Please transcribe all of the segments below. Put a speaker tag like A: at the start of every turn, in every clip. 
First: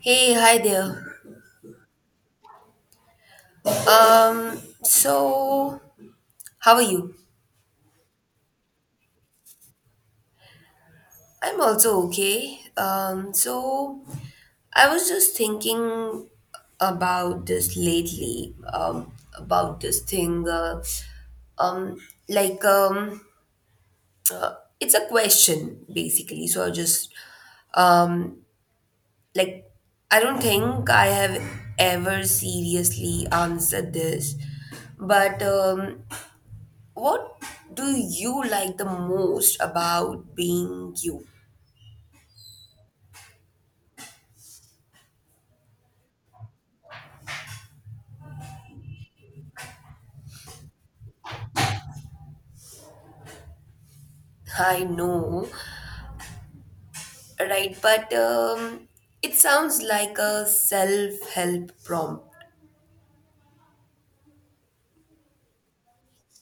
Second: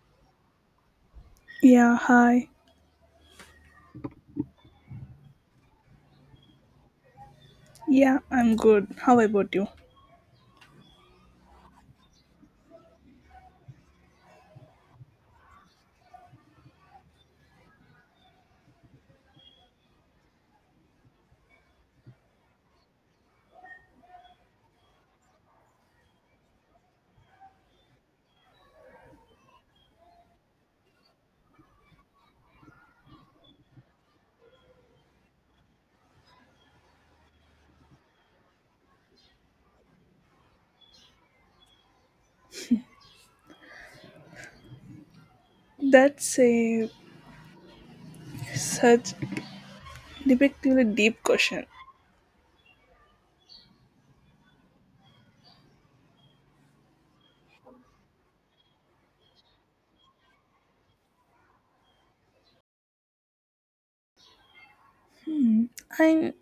A: Hey, hi there.
B: Yeah, hi.
A: Um, so how are you?
B: Yeah, I'm good. How about you?
A: I'm also okay. So I was just thinking about this lately, about this thing, um, like, um, uh, it's a question basically. So I um, like, I don't think I have ever seriously answered this, but what do you like the most about being you?
B: That's a such debatably deep question.
A: I know, right? But it sounds like a self-help prompt.
B: Hmm. I'm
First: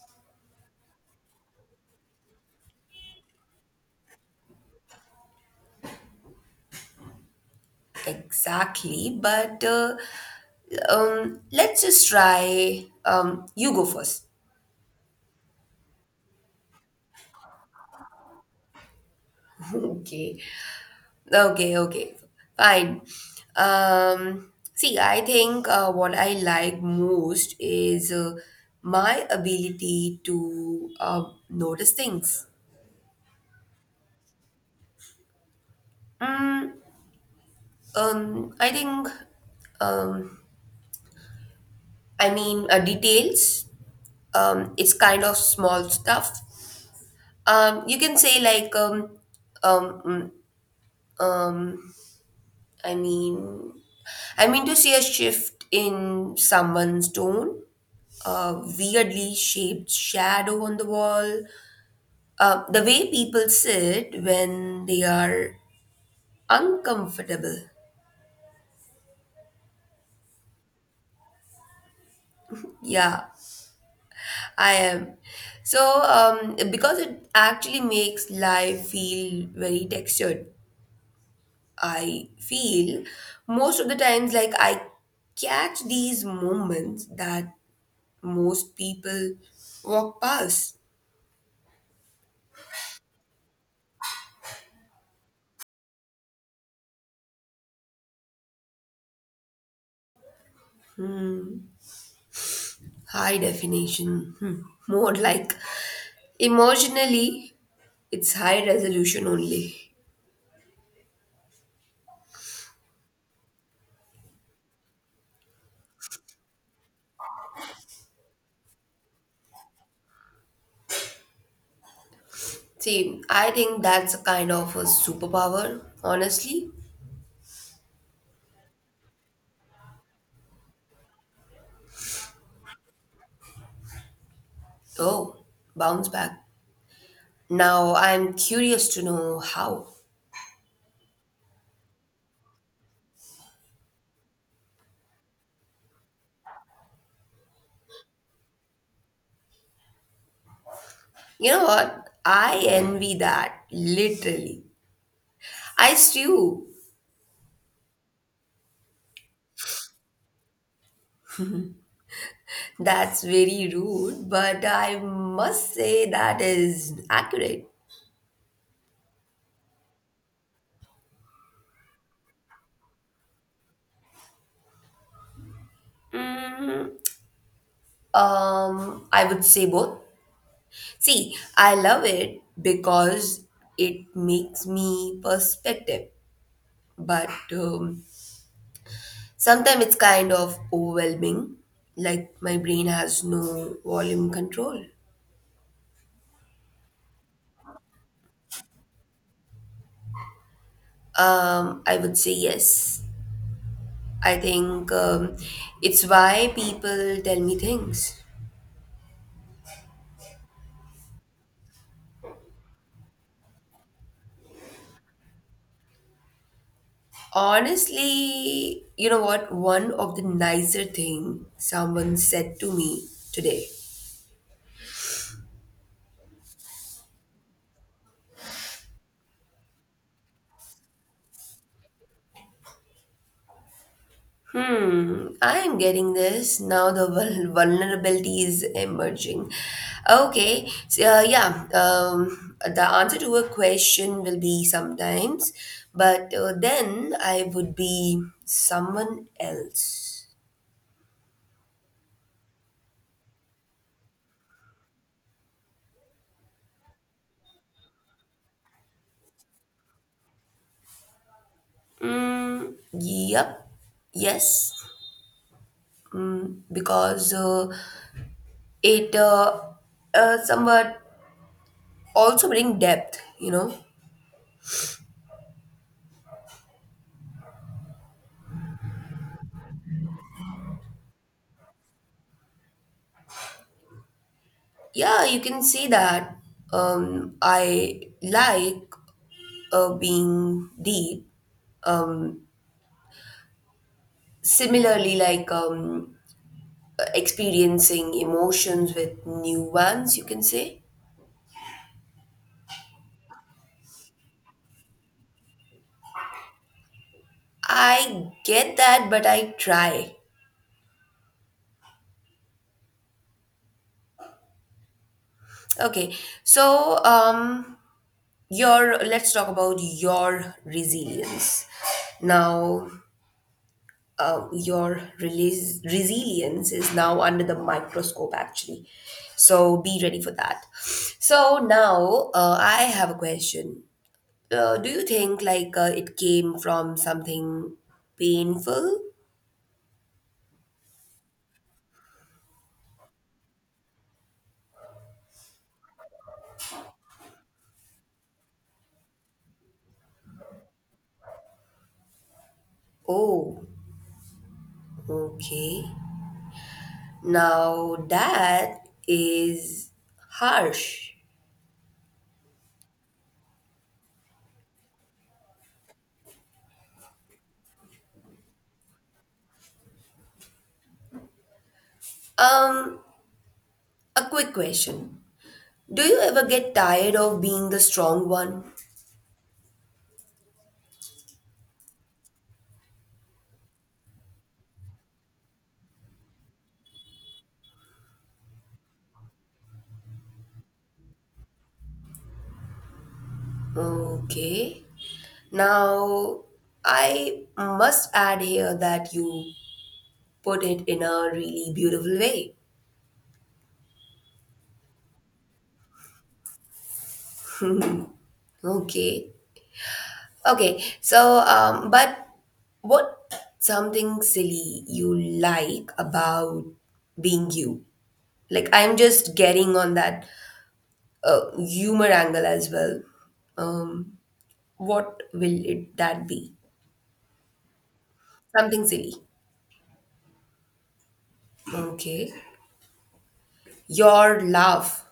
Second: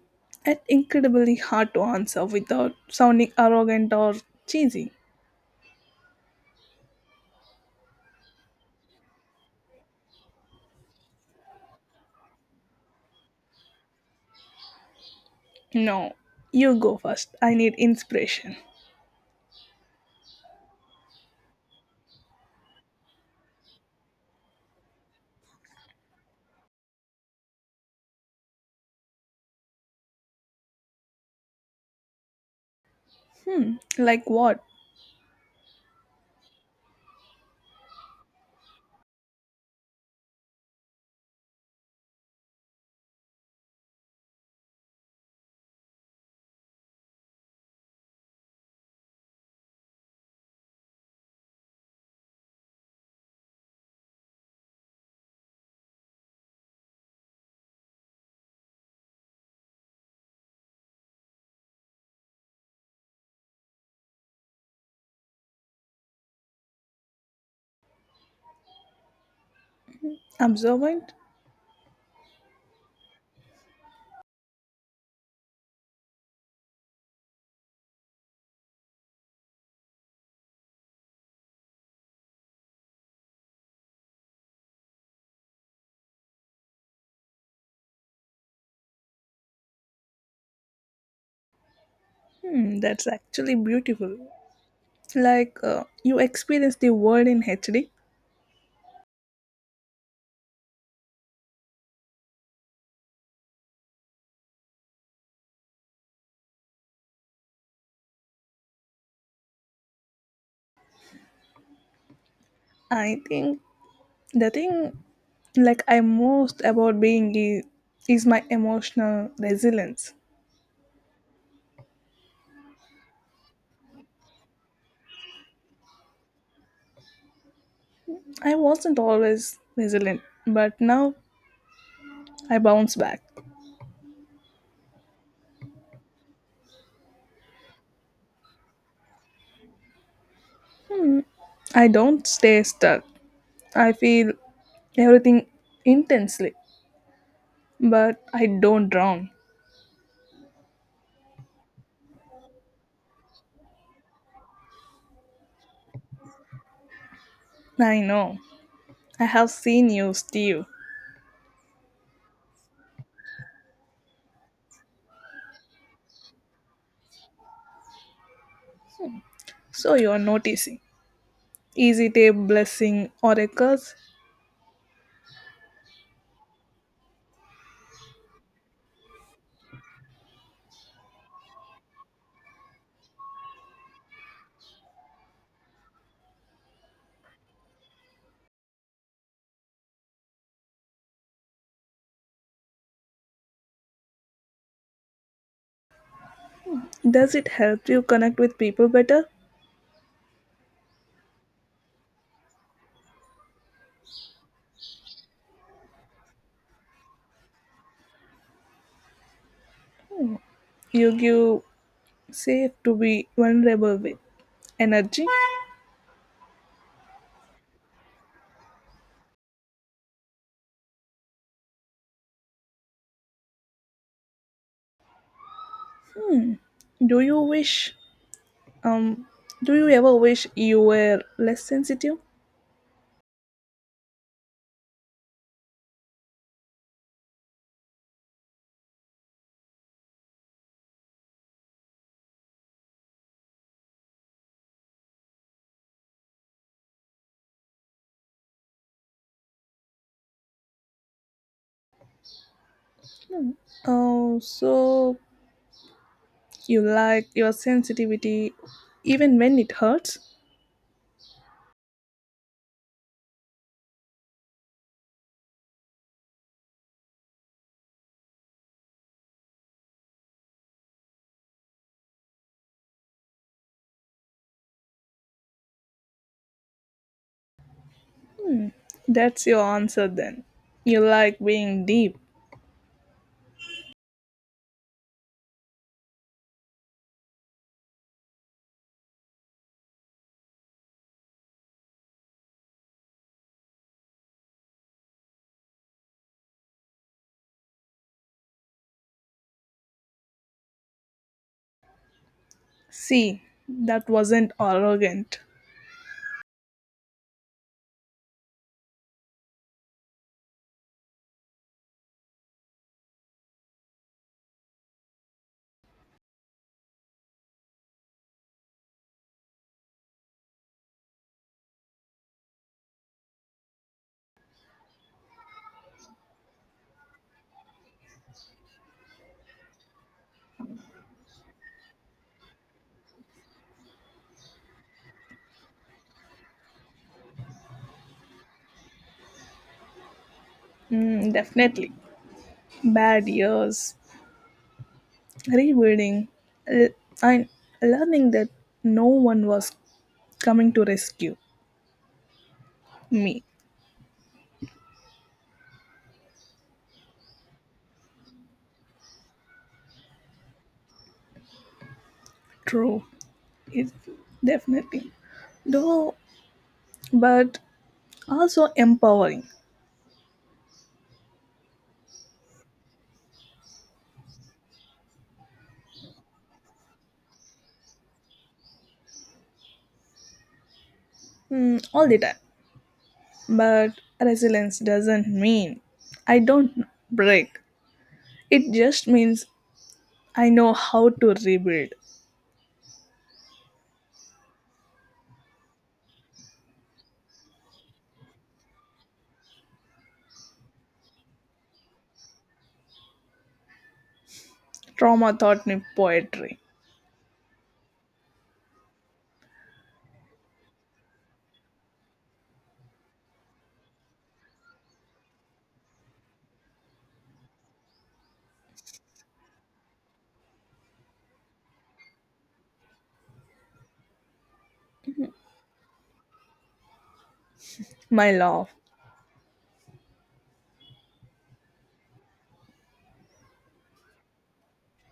B: it's incredibly hard to answer without sounding arrogant or cheesy.
A: Exactly, but let's just try. You go first.
B: No, you go first. I need inspiration.
A: Okay, okay, okay, fine. See, I think what I like most is my ability to notice things.
B: Hmm. Like what?
A: Mm, I think, um, details. It's kind of small stuff. You can say like, mm, um, I mean, I mean to see a shift in someone's tone, a weirdly shaped shadow on the wall, the way people sit when they are uncomfortable.
B: Observant?
A: Yeah, I am. So, because it actually makes life feel very textured, I feel most of the times like I catch these moments that most people walk past.
B: Hmm. That's actually beautiful. Like you experience the world in HD.
A: Hmm. High definition. Hmm. More like emotionally, it's high resolution only.
B: I think the thing like I most about being is my emotional resilience.
A: See, I think that's a kind of a superpower, honestly.
B: I wasn't always resilient, but now I bounce back.
A: Oh, bounce back. Now I'm curious to know how.
B: I don't stay stuck. I feel everything intensely, but I don't drown.
A: You know what? I envy that, literally. I stew.
B: I know, I have seen you steve.
A: That's very rude, but I must say that is accurate.
B: So you're noticing, is it a blessing or a curse?
A: Mm, I would say both. See, I love it because it makes me perspective, but sometimes it's kind of overwhelming, like my brain has no volume control.
B: Does it help you connect with people better?
A: I would say yes. I think it's why people tell me things.
B: You give safe to be vulnerable with. Energy.
A: Honestly, you know what? One of the nicer thing someone said to me today.
B: Do you wish? Um, do you ever wish you were less sensitive?
A: Hmm, I am getting this. Now the vulnerability is emerging. Okay, so yeah, the answer to a question will be sometimes, but then I would be someone else.
B: Oh, so you like your sensitivity even when it hurts?
A: Mm, yep. Yes. Mm, because it somewhat also bring depth, you know.
B: That's your answer then. You like being deep.
A: Yeah, you can see that. I like being deep. Um, similarly, experiencing emotions with new ones, you can say.
B: See, that wasn't arrogant.
A: I get that, but I try. Okay, so your let's talk about your resilience now, your resilience is now under the microscope actually, so be ready for that. So now I have a question. Do you think it came from something painful?
B: Mm, definitely. Bad years. Rebuilding. L- I learning that no one was coming to rescue me.
A: Oh, okay. Now that is harsh.
B: True. It's definitely though, but also empowering.
A: um a quick question: do you ever get tired of being the strong one?
B: Mm, all the time. But resilience doesn't mean I don't break. It just means I know how to rebuild.
A: Okay. Now, I must add here that you put it in a really beautiful way.
B: Trauma taught me poetry.
A: Okay. Okay. So, but what something silly you like about being you? Like, I'm just getting on that humor angle as well. Um, what will it that be?
B: My laugh,
A: Something silly. Okay. Your laugh,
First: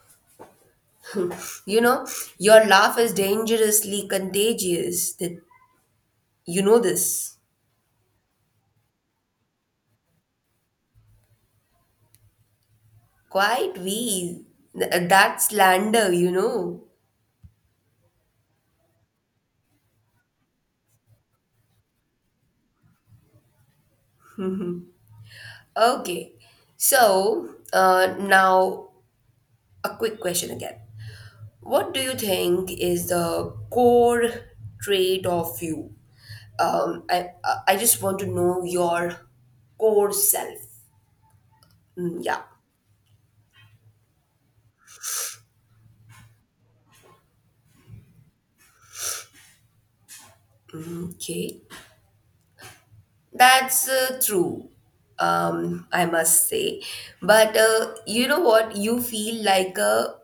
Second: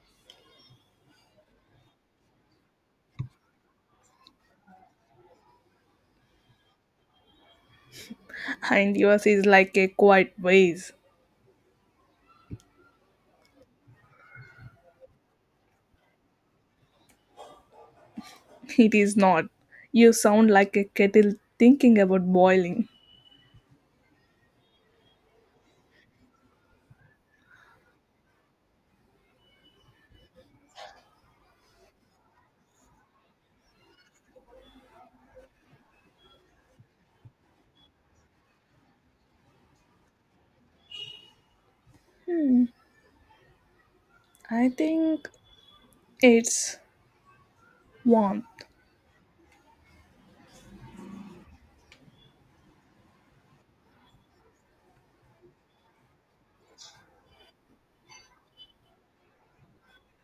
A: you know, your laugh is dangerously contagious. That, you know this.
B: and yours is like a quiet vase.
A: Quite we. That slander, you know.
B: It is not. You sound like a kettle thinking about boiling.
A: Okay. So, now a quick question again. What do you think is the core trait of you? I just want to know your core self. Mm, yeah.
B: Hmm, I think it's warmth.
A: Okay. That's true, I must say. But you know what? You feel like a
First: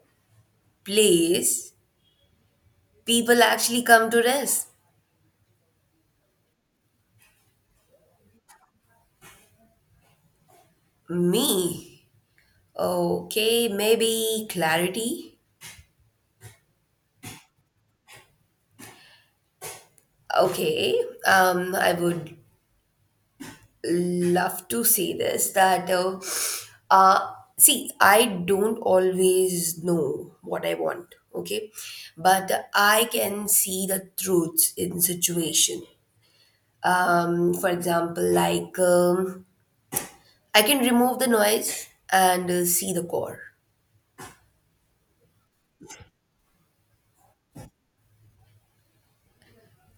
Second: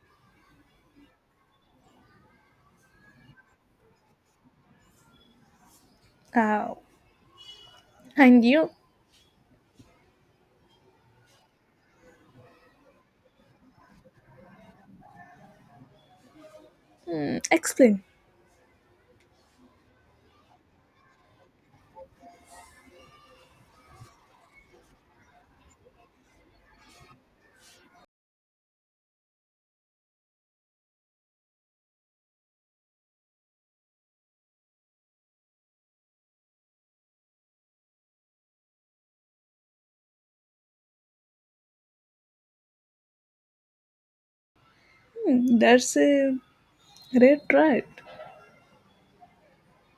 A: place people actually come to rest.
B: Oh. And you?
A: Me? Okay, maybe clarity.
B: Hmm, explain.
A: Okay, I would love to say this that, uh, see, I don't always know what I want, okay? But I can see the truths in situation, for example, I can remove the noise and see the core.
B: Hmm, that's a great right.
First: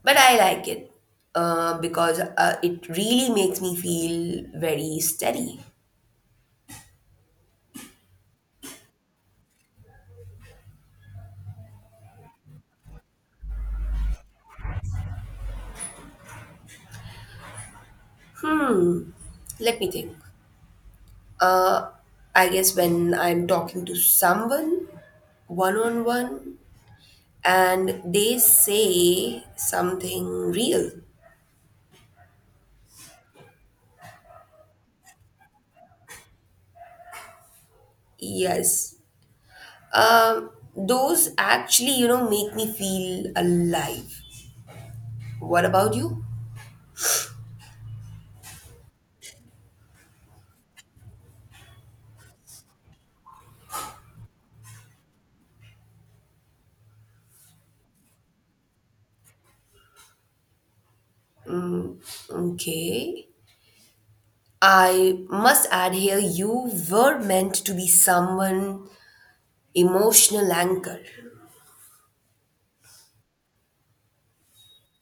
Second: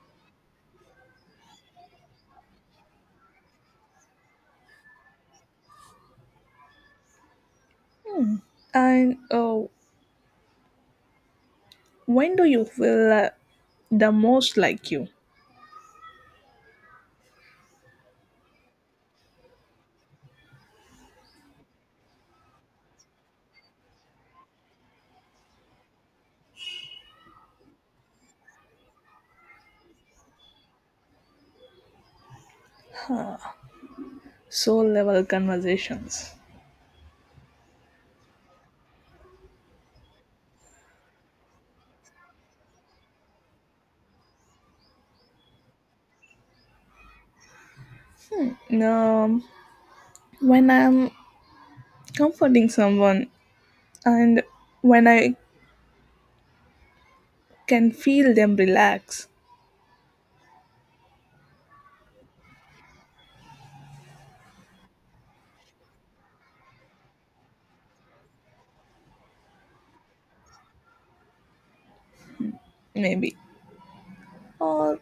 A: But I like it because it really makes me feel very steady.
B: And when do you feel the most like you?
A: Hmm, let me think. uh, I guess when I'm talking to someone one on one and they say something real.
B: Soul level conversations.
A: Yes, um, those actually you know make me feel alive. What about you?
B: Um, when I'm comforting someone and when I can feel them relax,
A: Mm, okay. I must add here you were meant to be someone emotional anchor.
B: maybe. Or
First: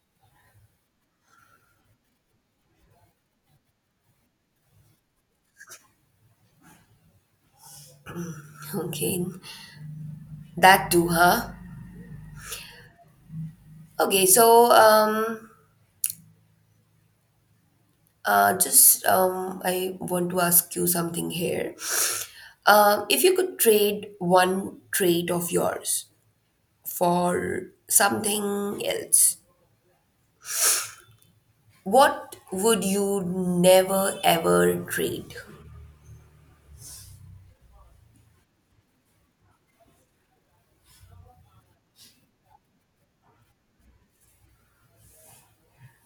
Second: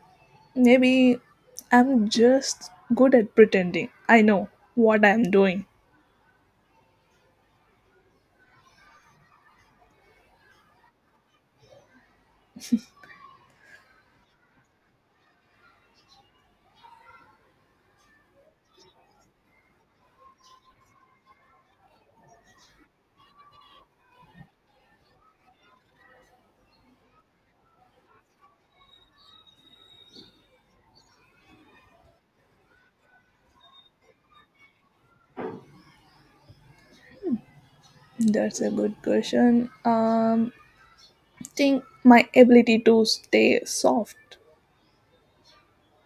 B: maybe I'm just good at pretending. I know what I'm doing.
A: Okay. That too, huh? Okay, so just I want to ask you something here. If you could trade one trait of yours for something else, what would you never ever trade?
B: That's a good question. Think my ability to stay soft.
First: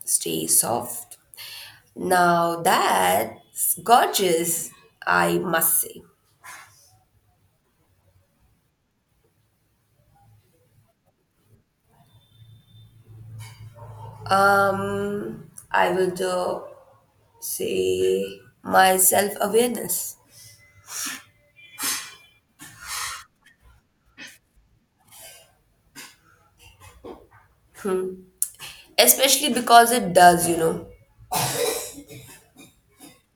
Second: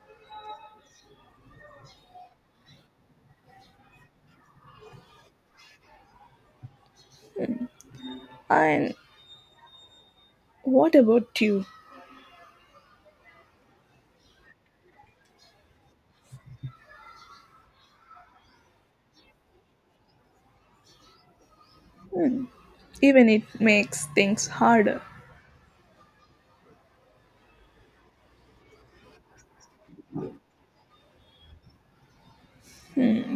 A: Stay soft. Now that's gorgeous, I must say.
B: And what about you?
A: I would say my self awareness,
B: Even it makes things harder.
A: especially because it does, you know.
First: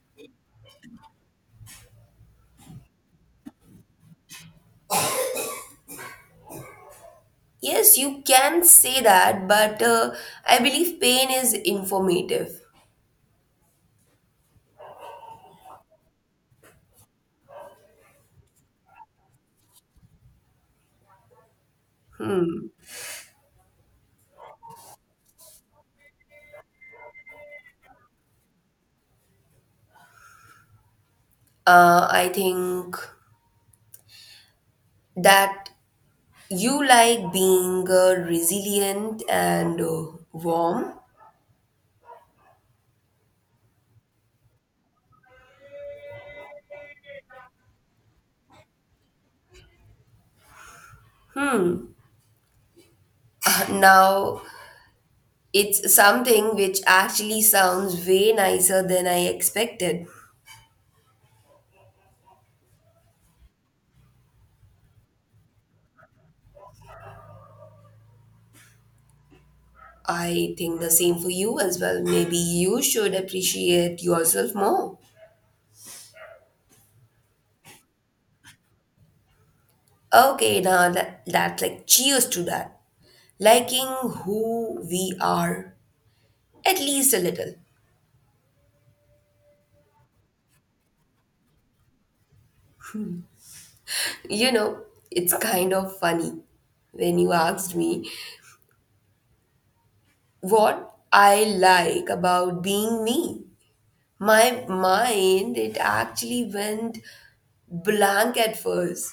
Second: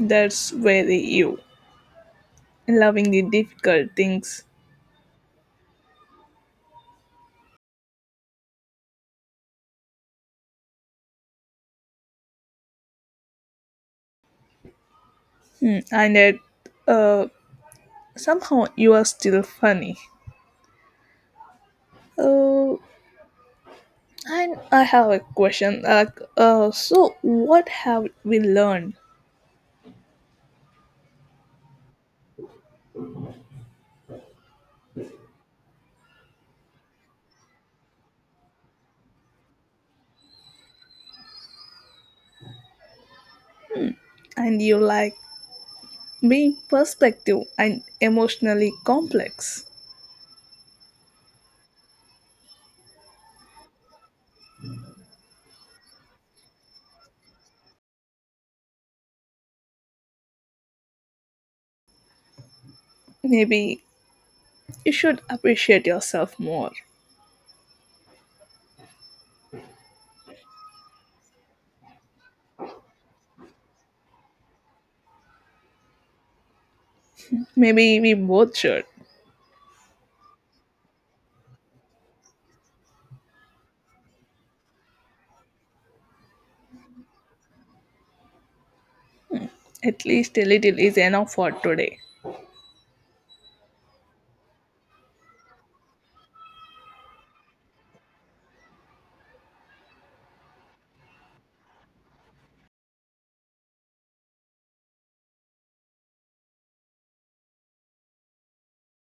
B: That's very you. Loving the difficult things.
A: Yes, you can say that, but I believe pain is informative.
B: Hmm, and yet, uh, somehow you are still funny.
A: Hmm.
B: Oh, and I have a question. Like, so what have we learned?
A: I think that you like being resilient and warm.
B: And you like being perspective and emotionally complex.
A: Now, it's something which actually sounds way nicer than I expected.
B: Maybe you should appreciate yourself more.
A: I think the same for you as well. Maybe you should appreciate yourself more.
B: Maybe we both should.
A: Okay, now that, that's like cheers to that. Liking who we are, at least a little.
B: At least a little is enough for today.
A: You know, it's kind of funny when you asked me what I like about being me. My mind, it actually went blank at first.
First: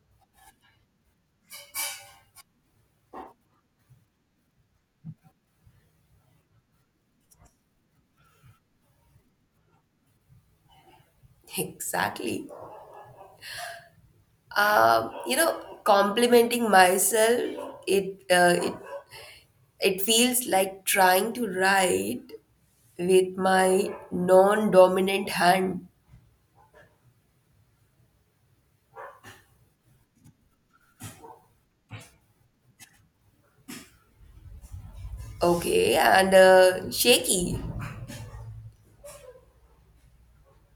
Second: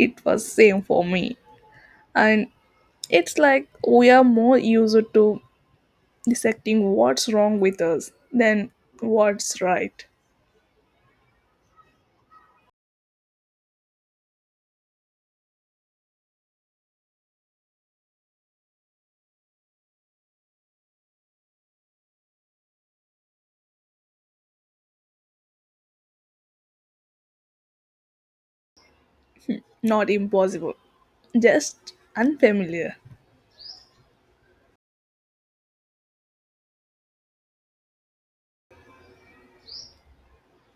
B: It was same for me. And it's like we are more used to dissecting what's wrong with us than what's right.
A: Exactly. You know, complimenting myself, it it feels like trying to write with my non-dominant hand.
B: Not impossible. Just unfamiliar.
A: Okay, and shaky.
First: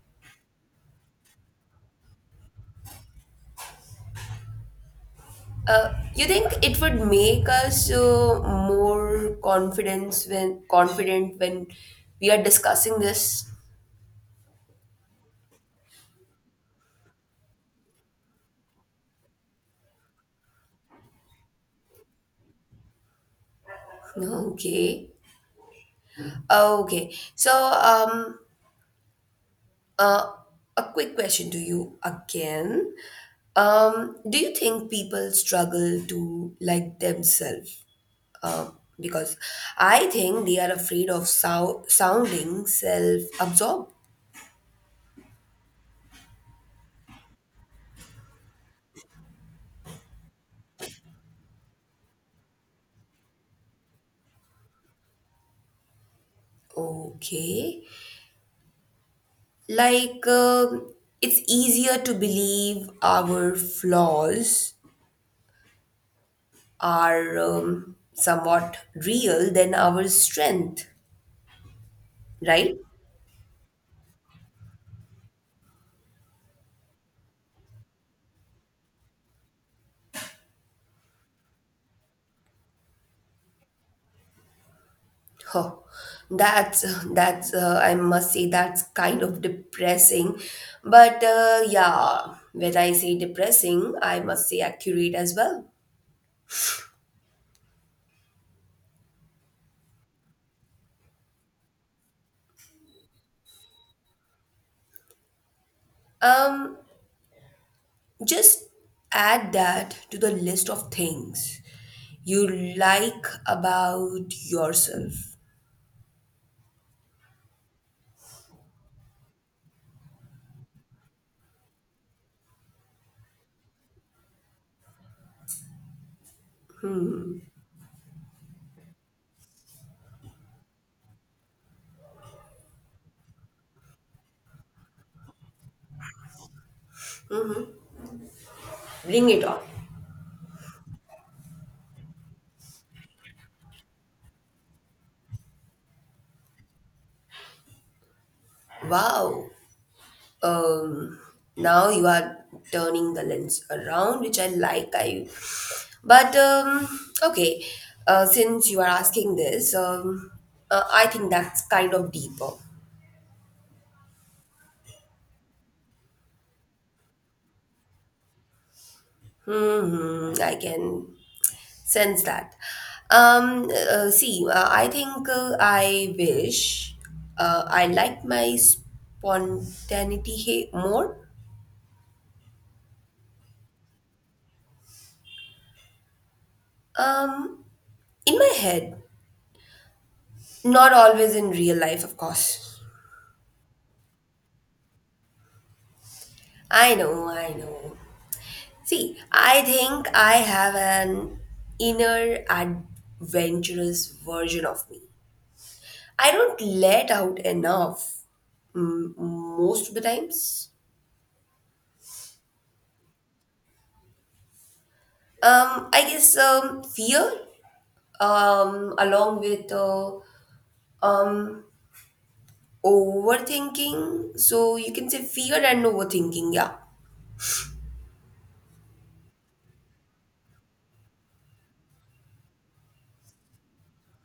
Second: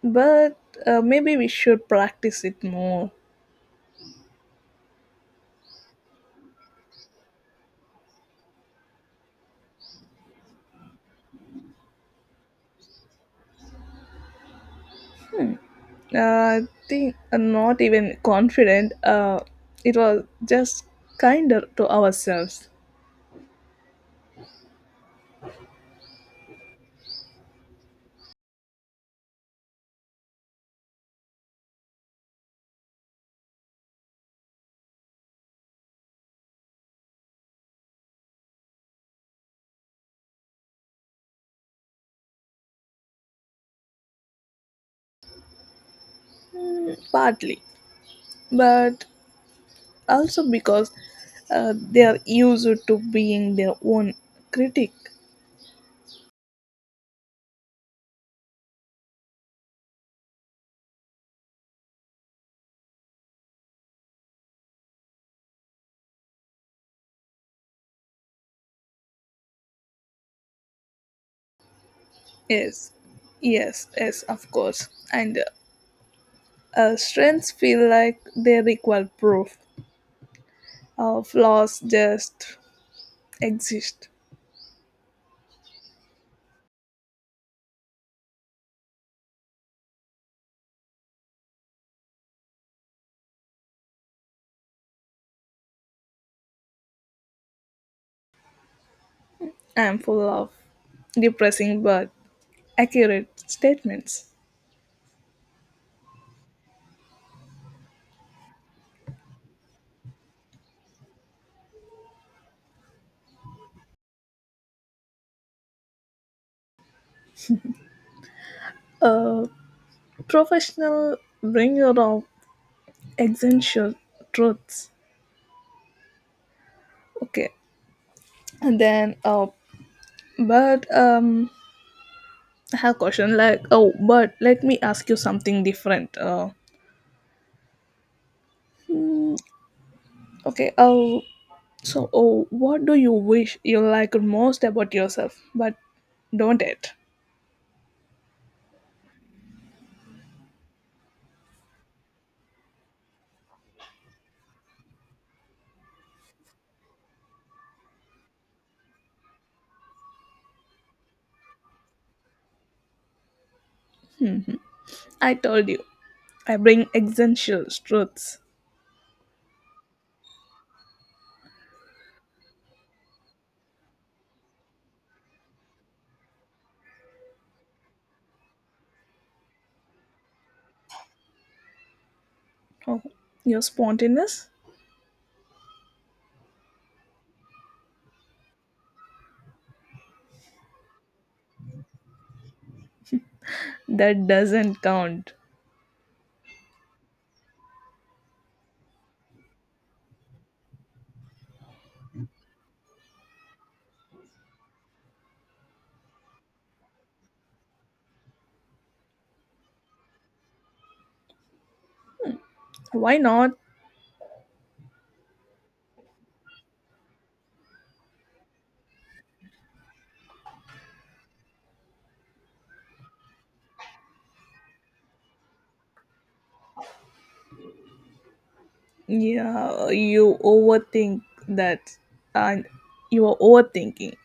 B: But maybe we should practice it more.
A: You think it would make us more confidence when confident when we are discussing this?
B: I think I'm not even confident. It was just kinder to ourselves,
A: Okay. Okay. So, Uh, a quick question to you again. Do you think people struggle to like themselves? Uh, because I think they are afraid of sounding self-absorbed.
B: partly, but also because they are used to being their own critic.
A: Okay. Like, it's easier to believe our flaws are somewhat real than our strength, right?
B: Yes, yes, yes, of course. And strengths feel like they require proof. Flaws just exist.
A: Oh, that's that's I must say that's kind of depressing, but yeah, when I say depressing, I must say accurate as well.
B: I'm full of depressing but accurate statements.
A: Um, just add that to the list of things you like about yourself.
B: A professional bringer of essential truths. Okay, and then but I have question like oh, but let me ask you something different.
A: Bring
B: Hmm,
A: it on.
B: okay. Oh, what do you wish you liked most about yourself? But don't it?
A: Wow, um now you are turning the lens around which I like. I But okay, since you are asking this, I think that's kind of deeper.
B: I told you. I bring essential truths.
A: Hmm, I can sense that. See, I think I wish I like my spontaneity more.
B: Oh, your spontaneous,
A: um in my head, not always in real life of course.
B: that doesn't count.
A: I know, I know. See, I think I have an inner adventurous version of me. I don't let out enough, mm, most of the times.
B: Why not?
A: I guess fear, along with um, overthinking. So you can say fear and overthinking, yeah.
B: Yeah, you overthink that, and you are overthinking.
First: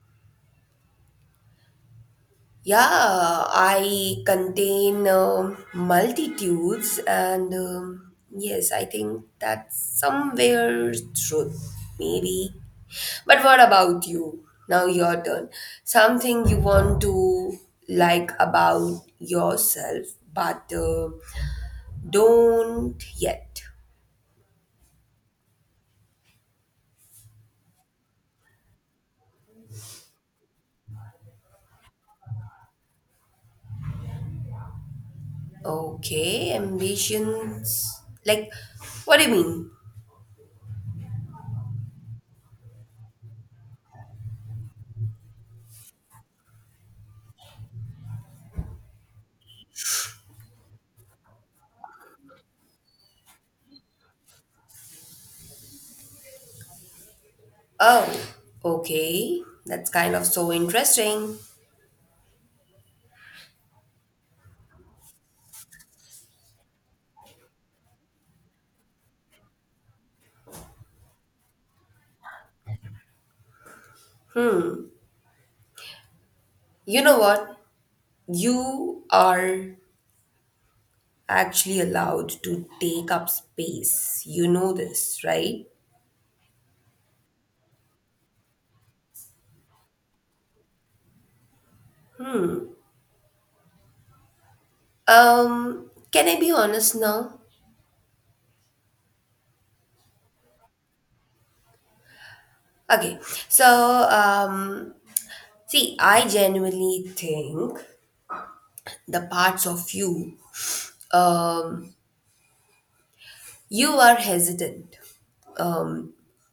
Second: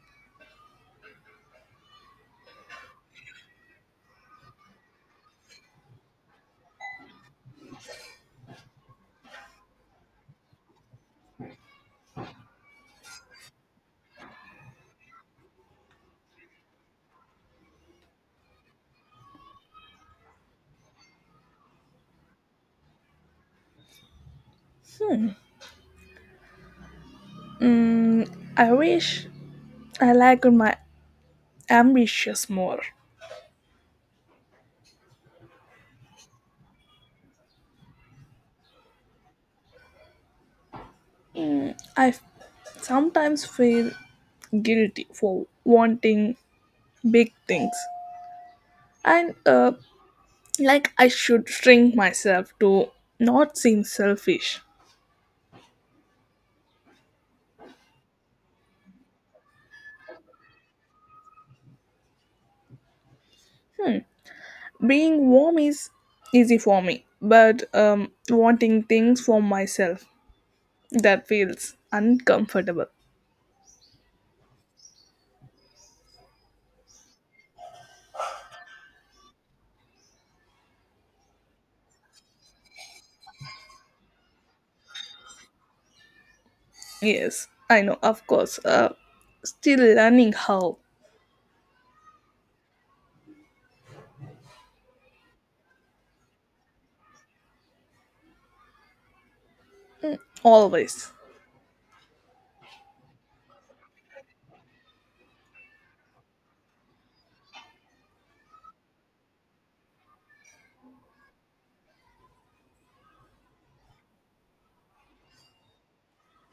A: Yeah, I contain multitudes, and yes, I think that's somewhere truth, maybe. But what about you? Now your turn. Something you want to like about yourself, but don't yet.
B: Mm, I wish I liked my ambitious more.
A: Okay, ambitions. Like, what do you mean?
B: Mm, I f- sometimes feel guilty for wanting big things, and like I should shrink myself to not seem selfish.
A: Oh, okay. That's kind of so interesting.
B: Hmm. Being warm is easy for me, but wanting things for myself, that feels uncomfortable.
A: You know what? You are actually allowed to take up space. You know this, right?
B: Yes, I know, of course. Still learning how,
A: Can I be honest now?
B: always.
A: Okay, so um, see, I genuinely think the parts of you, um, you are hesitant.